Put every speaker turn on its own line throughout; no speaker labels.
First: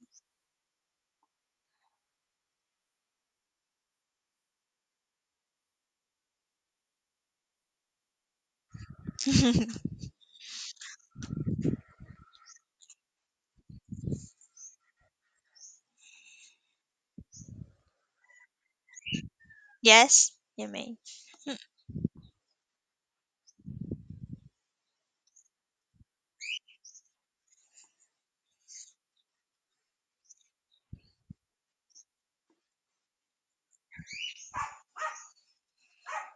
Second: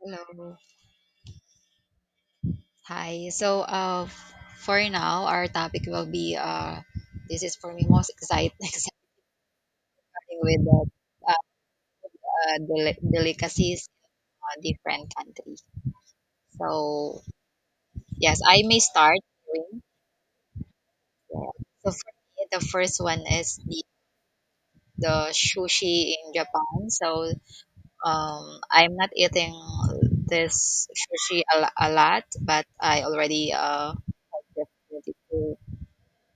Hello. Hi. For now, our topic will be this is for me most exciting, exciting with the uh, uh, delicacies in a different country. So, yes, I may start doing.
Yes, you may.
Yeah. So, for me, the first one is the sushi in Japan. So, I'm not eating this sushi a lot, but I already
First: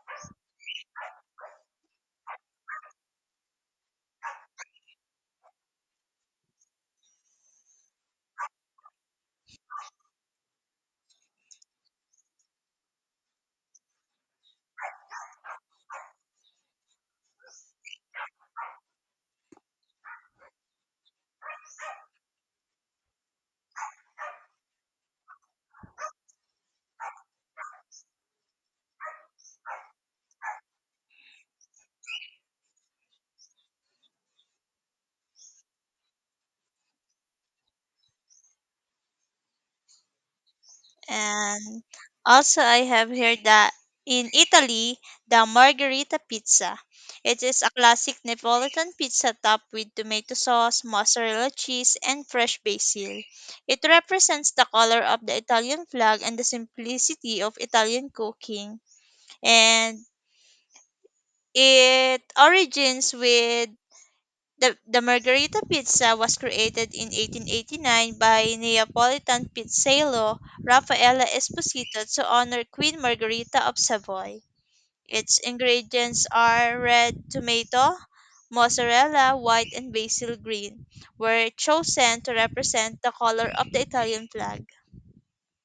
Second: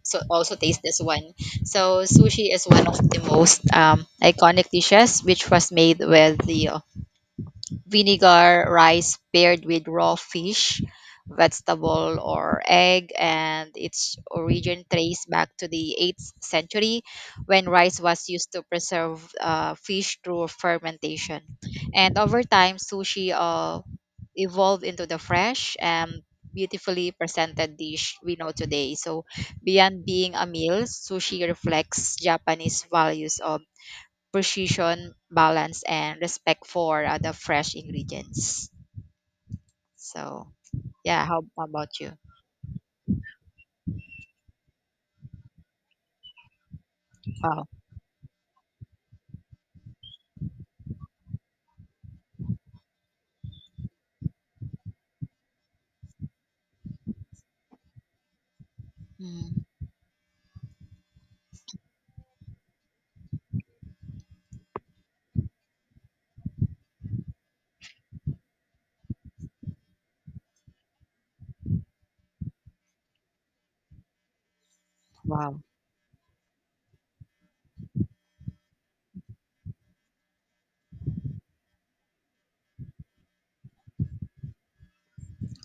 so also taste this one. So sushi is one of the most iconic dishes, which was made with the vinegar rice paired with raw fish, vegetable, or egg, and its origin traced back to the 8th century, when rice was used to preserve fish through fermentation. And over time, sushi evolved into the fresh and beautifully presented dish we know today. So, beyond being a meal, sushi reflects Japanese values of precision, balance, and respect for the fresh ingredients. So, yeah, how
And
about you?
also, I have heard that in Italy, the margherita pizza. It is
Wow.
a classic Neapolitan pizza topped with tomato sauce, mozzarella cheese, and fresh basil. It represents the color of the Italian flag and the simplicity of Italian cooking.
Mm,
And it origins with the margherita pizza was created in 1889 by Neapolitan pizzaiolo Raffaella Esposito to honor Queen Margherita of Savoy. Its
wow.
ingredients are red tomato, mozzarella, white, and basil green, were chosen to represent the color of the Italian flag.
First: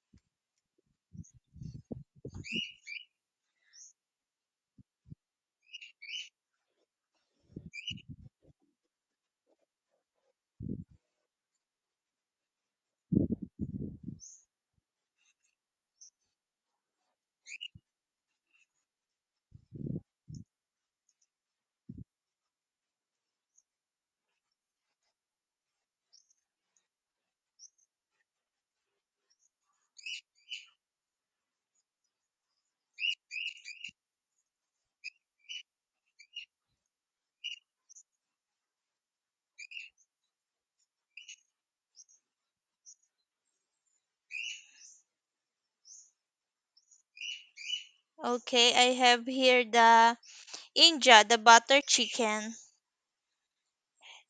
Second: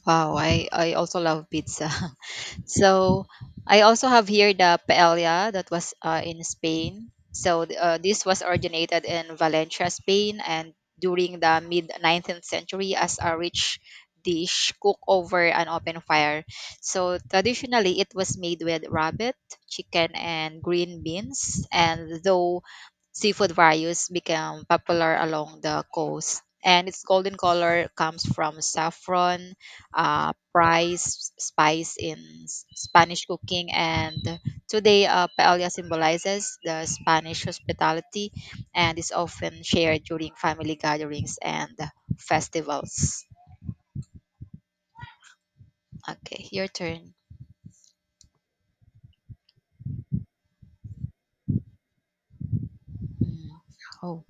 Wow, I also love pizza. So I also have here the paella that was in Spain. So this was originated in Valencia, Spain, and during the mid 19th century as a rich dish cooked over an open fire. So traditionally, it was made with rabbit, chicken, and green beans. And though seafood varieties became popular along the coast. And its golden color comes from saffron, spice in Spanish cooking. And today, paella symbolizes the Spanish hospitality and is often shared during family gatherings and festivals. Okay, your turn.
Okay, I have here the inja, the butter chicken.
Mm. Oh,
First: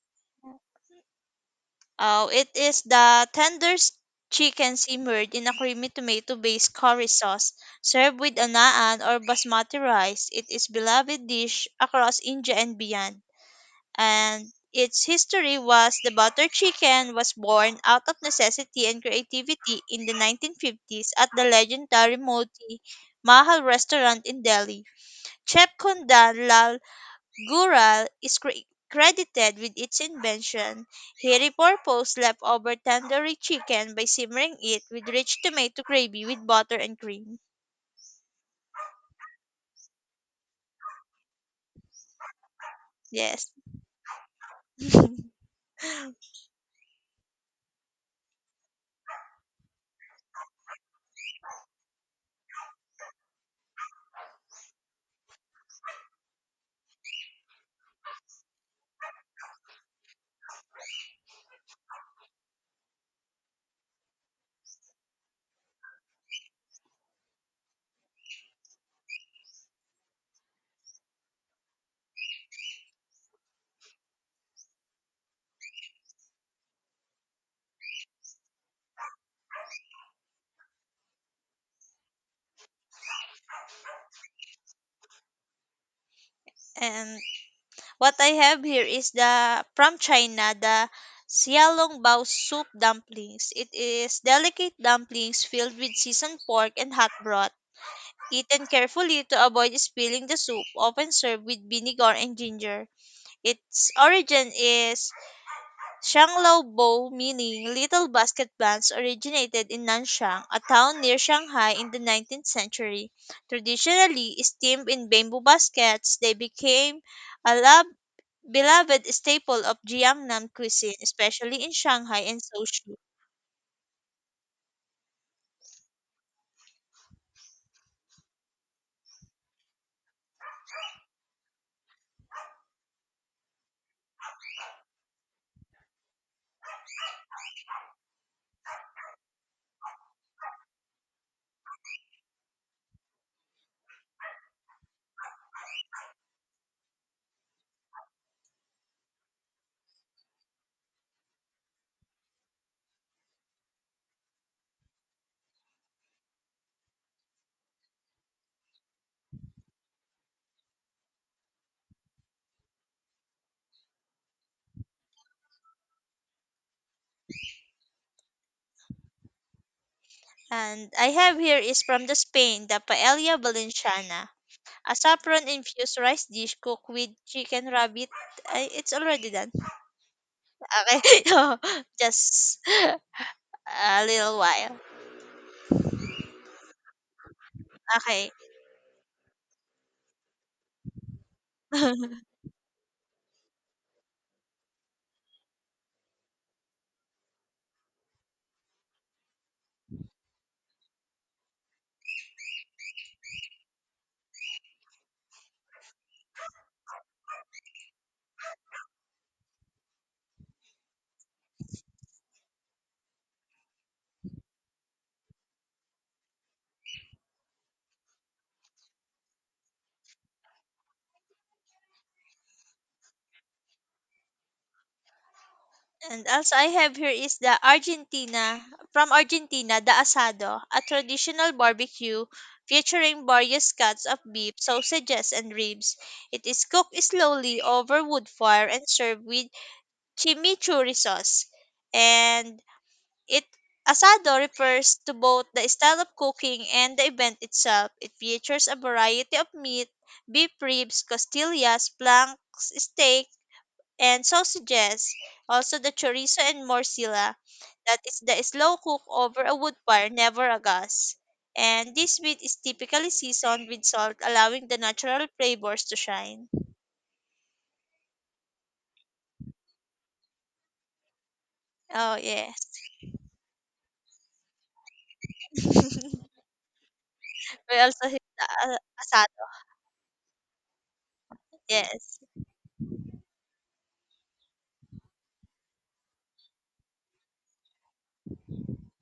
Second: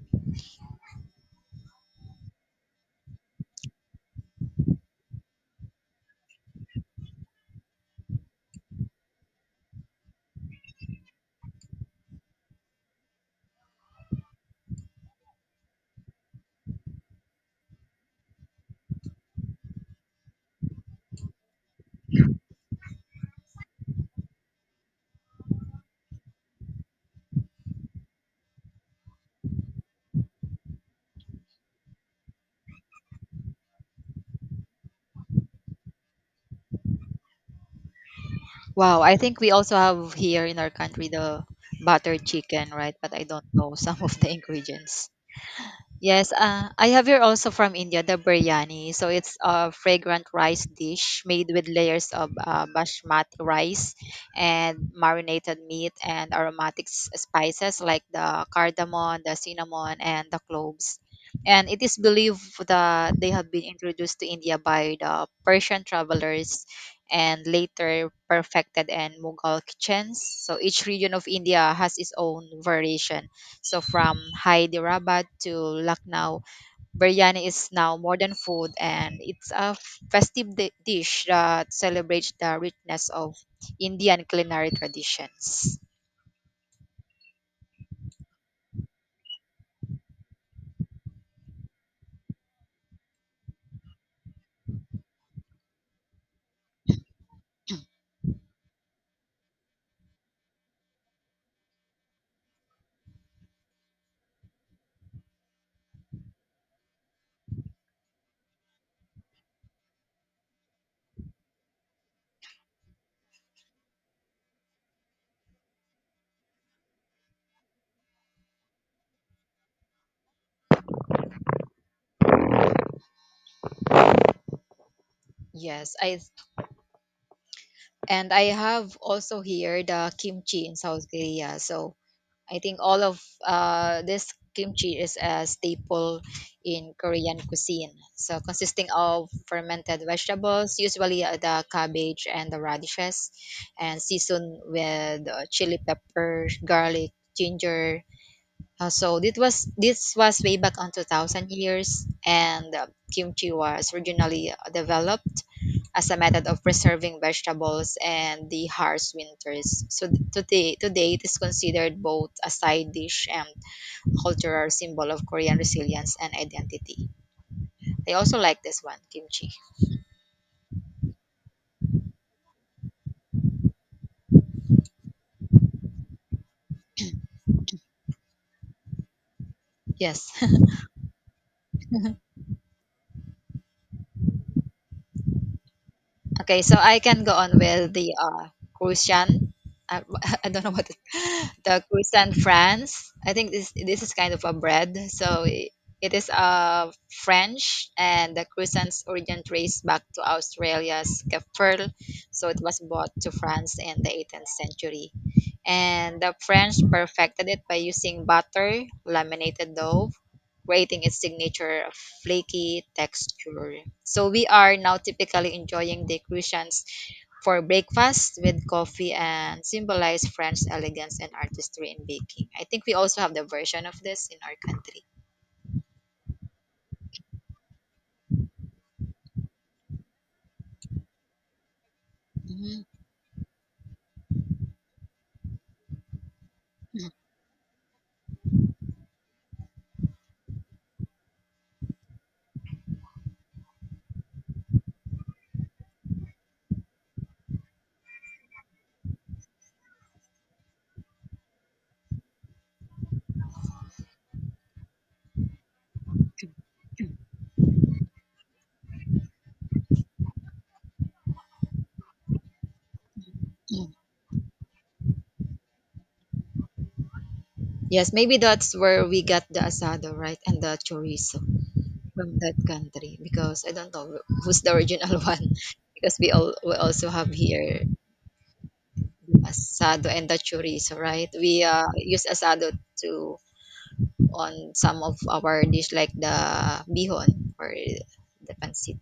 Oh, it is the tenderest chicken simmered in a creamy tomato-based curry sauce, served with a naan or basmati rice. It is beloved dish across India and beyond, and its history was the butter chicken was born out of necessity and creativity in the 1950s at the legendary Moti Mahal restaurant in Delhi. Chef Kundan Lal. Gural is credited with its invention. He repurposed leftover tandoori chicken by simmering it with rich tomato gravy with butter and cream.
wow. I think we also have here in our country the buttered chicken, right? But I don't
Yes.
know some of the ingredients. Yes, I have here also from India the biryani. So it's a fragrant rice dish made with layers of basmati rice and marinated meat and aromatic spices like the cardamom, the cinnamon, and the cloves. And it is believed that they have been introduced to India by the Persian travelers and later perfected in Mughal kitchens. So each region of India has its own variation, so from Hyderabad to Lucknow, biryani is now more than food, and it's a festive dish that celebrates the richness of Indian culinary traditions.
And what I have here is the from China, the Xiaolong Bao soup dumplings. It is delicate dumplings filled with seasoned pork and hot broth. Eaten carefully to avoid spilling the soup, often served with vinegar and ginger. Its origin is Shanglao Bo, meaning "little basket plants," originated in Nanshang, a town near Shanghai, in the 19th century. Traditionally steamed in bamboo baskets, they became a beloved staple of Jiangnan cuisine, especially in Shanghai and Suzhou.
Yes, I have also here the kimchi in South Korea. So I think all of this kimchi is a staple in Korean cuisine. So, consisting of fermented vegetables, usually the cabbage and the radishes, and seasoned with chili pepper, garlic, ginger. So this was way back on 2,000 years, and kimchi was originally developed as a method of preserving vegetables and the harsh winters. So today it is considered both a side dish and cultural symbol of Korean resilience and identity. I also like this one, kimchi.
And I have here is from the Spain, the paella valenciana, a saffron infused rice dish cooked with chicken, rabbit. Ay, it's already done.
Yes.
Okay, just a little while.
Okay, so I can go on with the
Okay.
Christian. I, I don't know what the Christian France. I think this is kind of a bread. So it is French, and the Christian's origin traced back to Australia's Kefir. So it was brought to France in the 18th century and the French perfected it by using butter, laminated dough, creating its signature flaky texture. So we are now typically enjoying the croissants for breakfast with coffee and symbolize French elegance and artistry in baking. I think we also have the version of this in our country.
And also I have here is the Argentina from Argentina, the asado, a traditional barbecue
Mhm.
featuring various cuts of beef, sausages, and ribs. It is cooked slowly over wood fire and served with chimichurri sauce. And it asado refers to both the style of cooking and the event itself. It features a variety of meat, beef ribs, costillas, planks, steak, and sausages, also the chorizo and morcilla, that is the slow cook over a wood fire, never a gas. And this meat is typically seasoned with salt, allowing the natural flavors to shine.
Yes, maybe that's where we got the asado, right? And the chorizo
Oh,
from that
yes.
country because I don't know who's the original one
We
because we also have here
also hit the asado,
asado and the chorizo, right? We
yes.
use asado to on some of our dish like the bihon or the pancit.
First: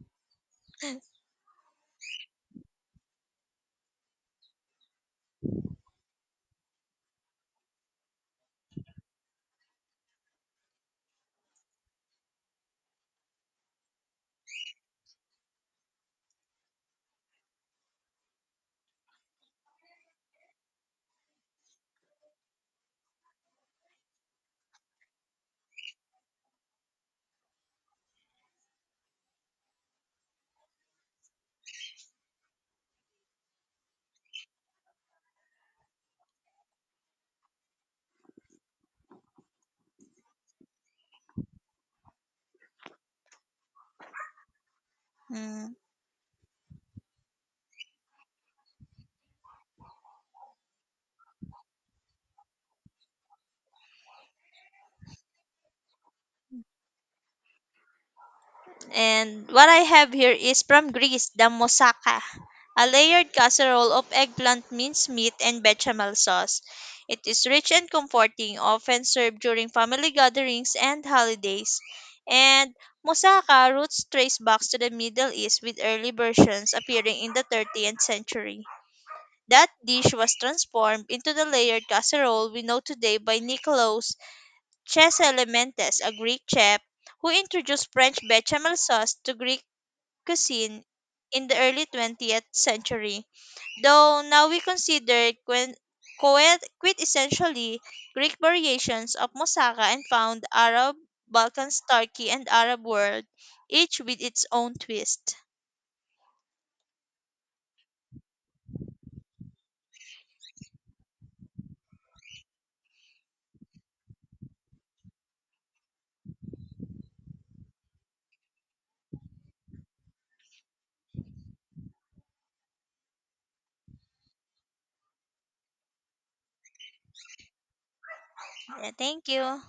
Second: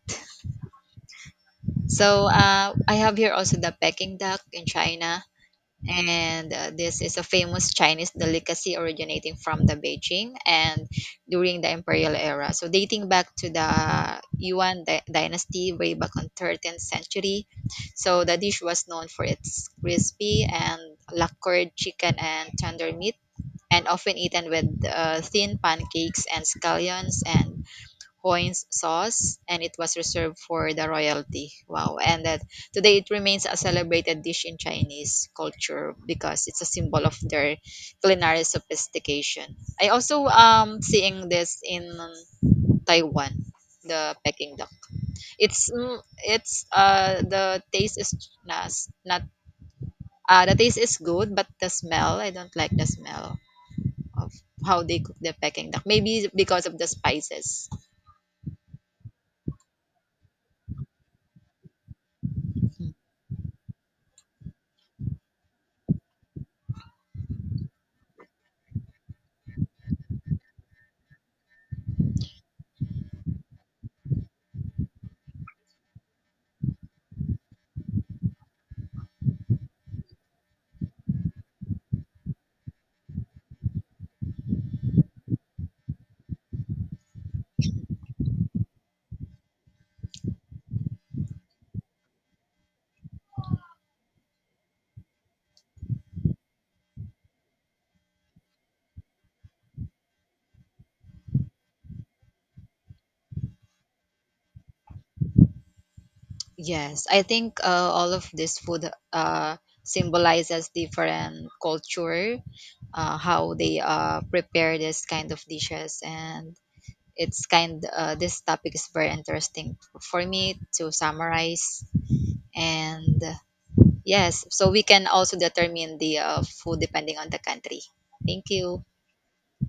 So I have here also the Peking duck in China. And this is a famous Chinese delicacy originating from the Beijing and during the imperial era. So dating back to the Yuan dynasty way back on 13th century. So the dish was known for its crispy and lacquered chicken and tender meat and often eaten with thin pancakes and scallions and Hoine's sauce, and it was reserved for the royalty. Wow! And that today it remains a celebrated dish in Chinese culture because it's a symbol of their culinary sophistication. I also seeing this in Taiwan, the Peking duck. It's
Mm.
mm, it's uh the taste is not not the taste is good, but the smell I don't like the smell of how they cook the Peking duck. Maybe because of the spices.
And what I have here is from Greece, the moussaka, a layered casserole of eggplant, minced meat, and bechamel sauce. It is rich and comforting, often served during family gatherings and holidays. And moussaka roots trace back to the Middle East with early versions appearing in the 13th century. That dish was transformed into the layered casserole we know today by Nikolaos Cheselementes, a Greek chef who introduced French bechamel sauce to Greek cuisine in the early 20th century, though now we consider quite essentially Greek variations of moussaka and found Arab, Balkans, Turkey, and Arab world, each with its own twist.
Yes, I think all of this food uh, symbolizes different culture, how they prepare this kind of dishes, and it's kind. This topic is very interesting for me to summarize. And yes, so we can also determine the food depending on the country. Thank you.
Yeah, thank you.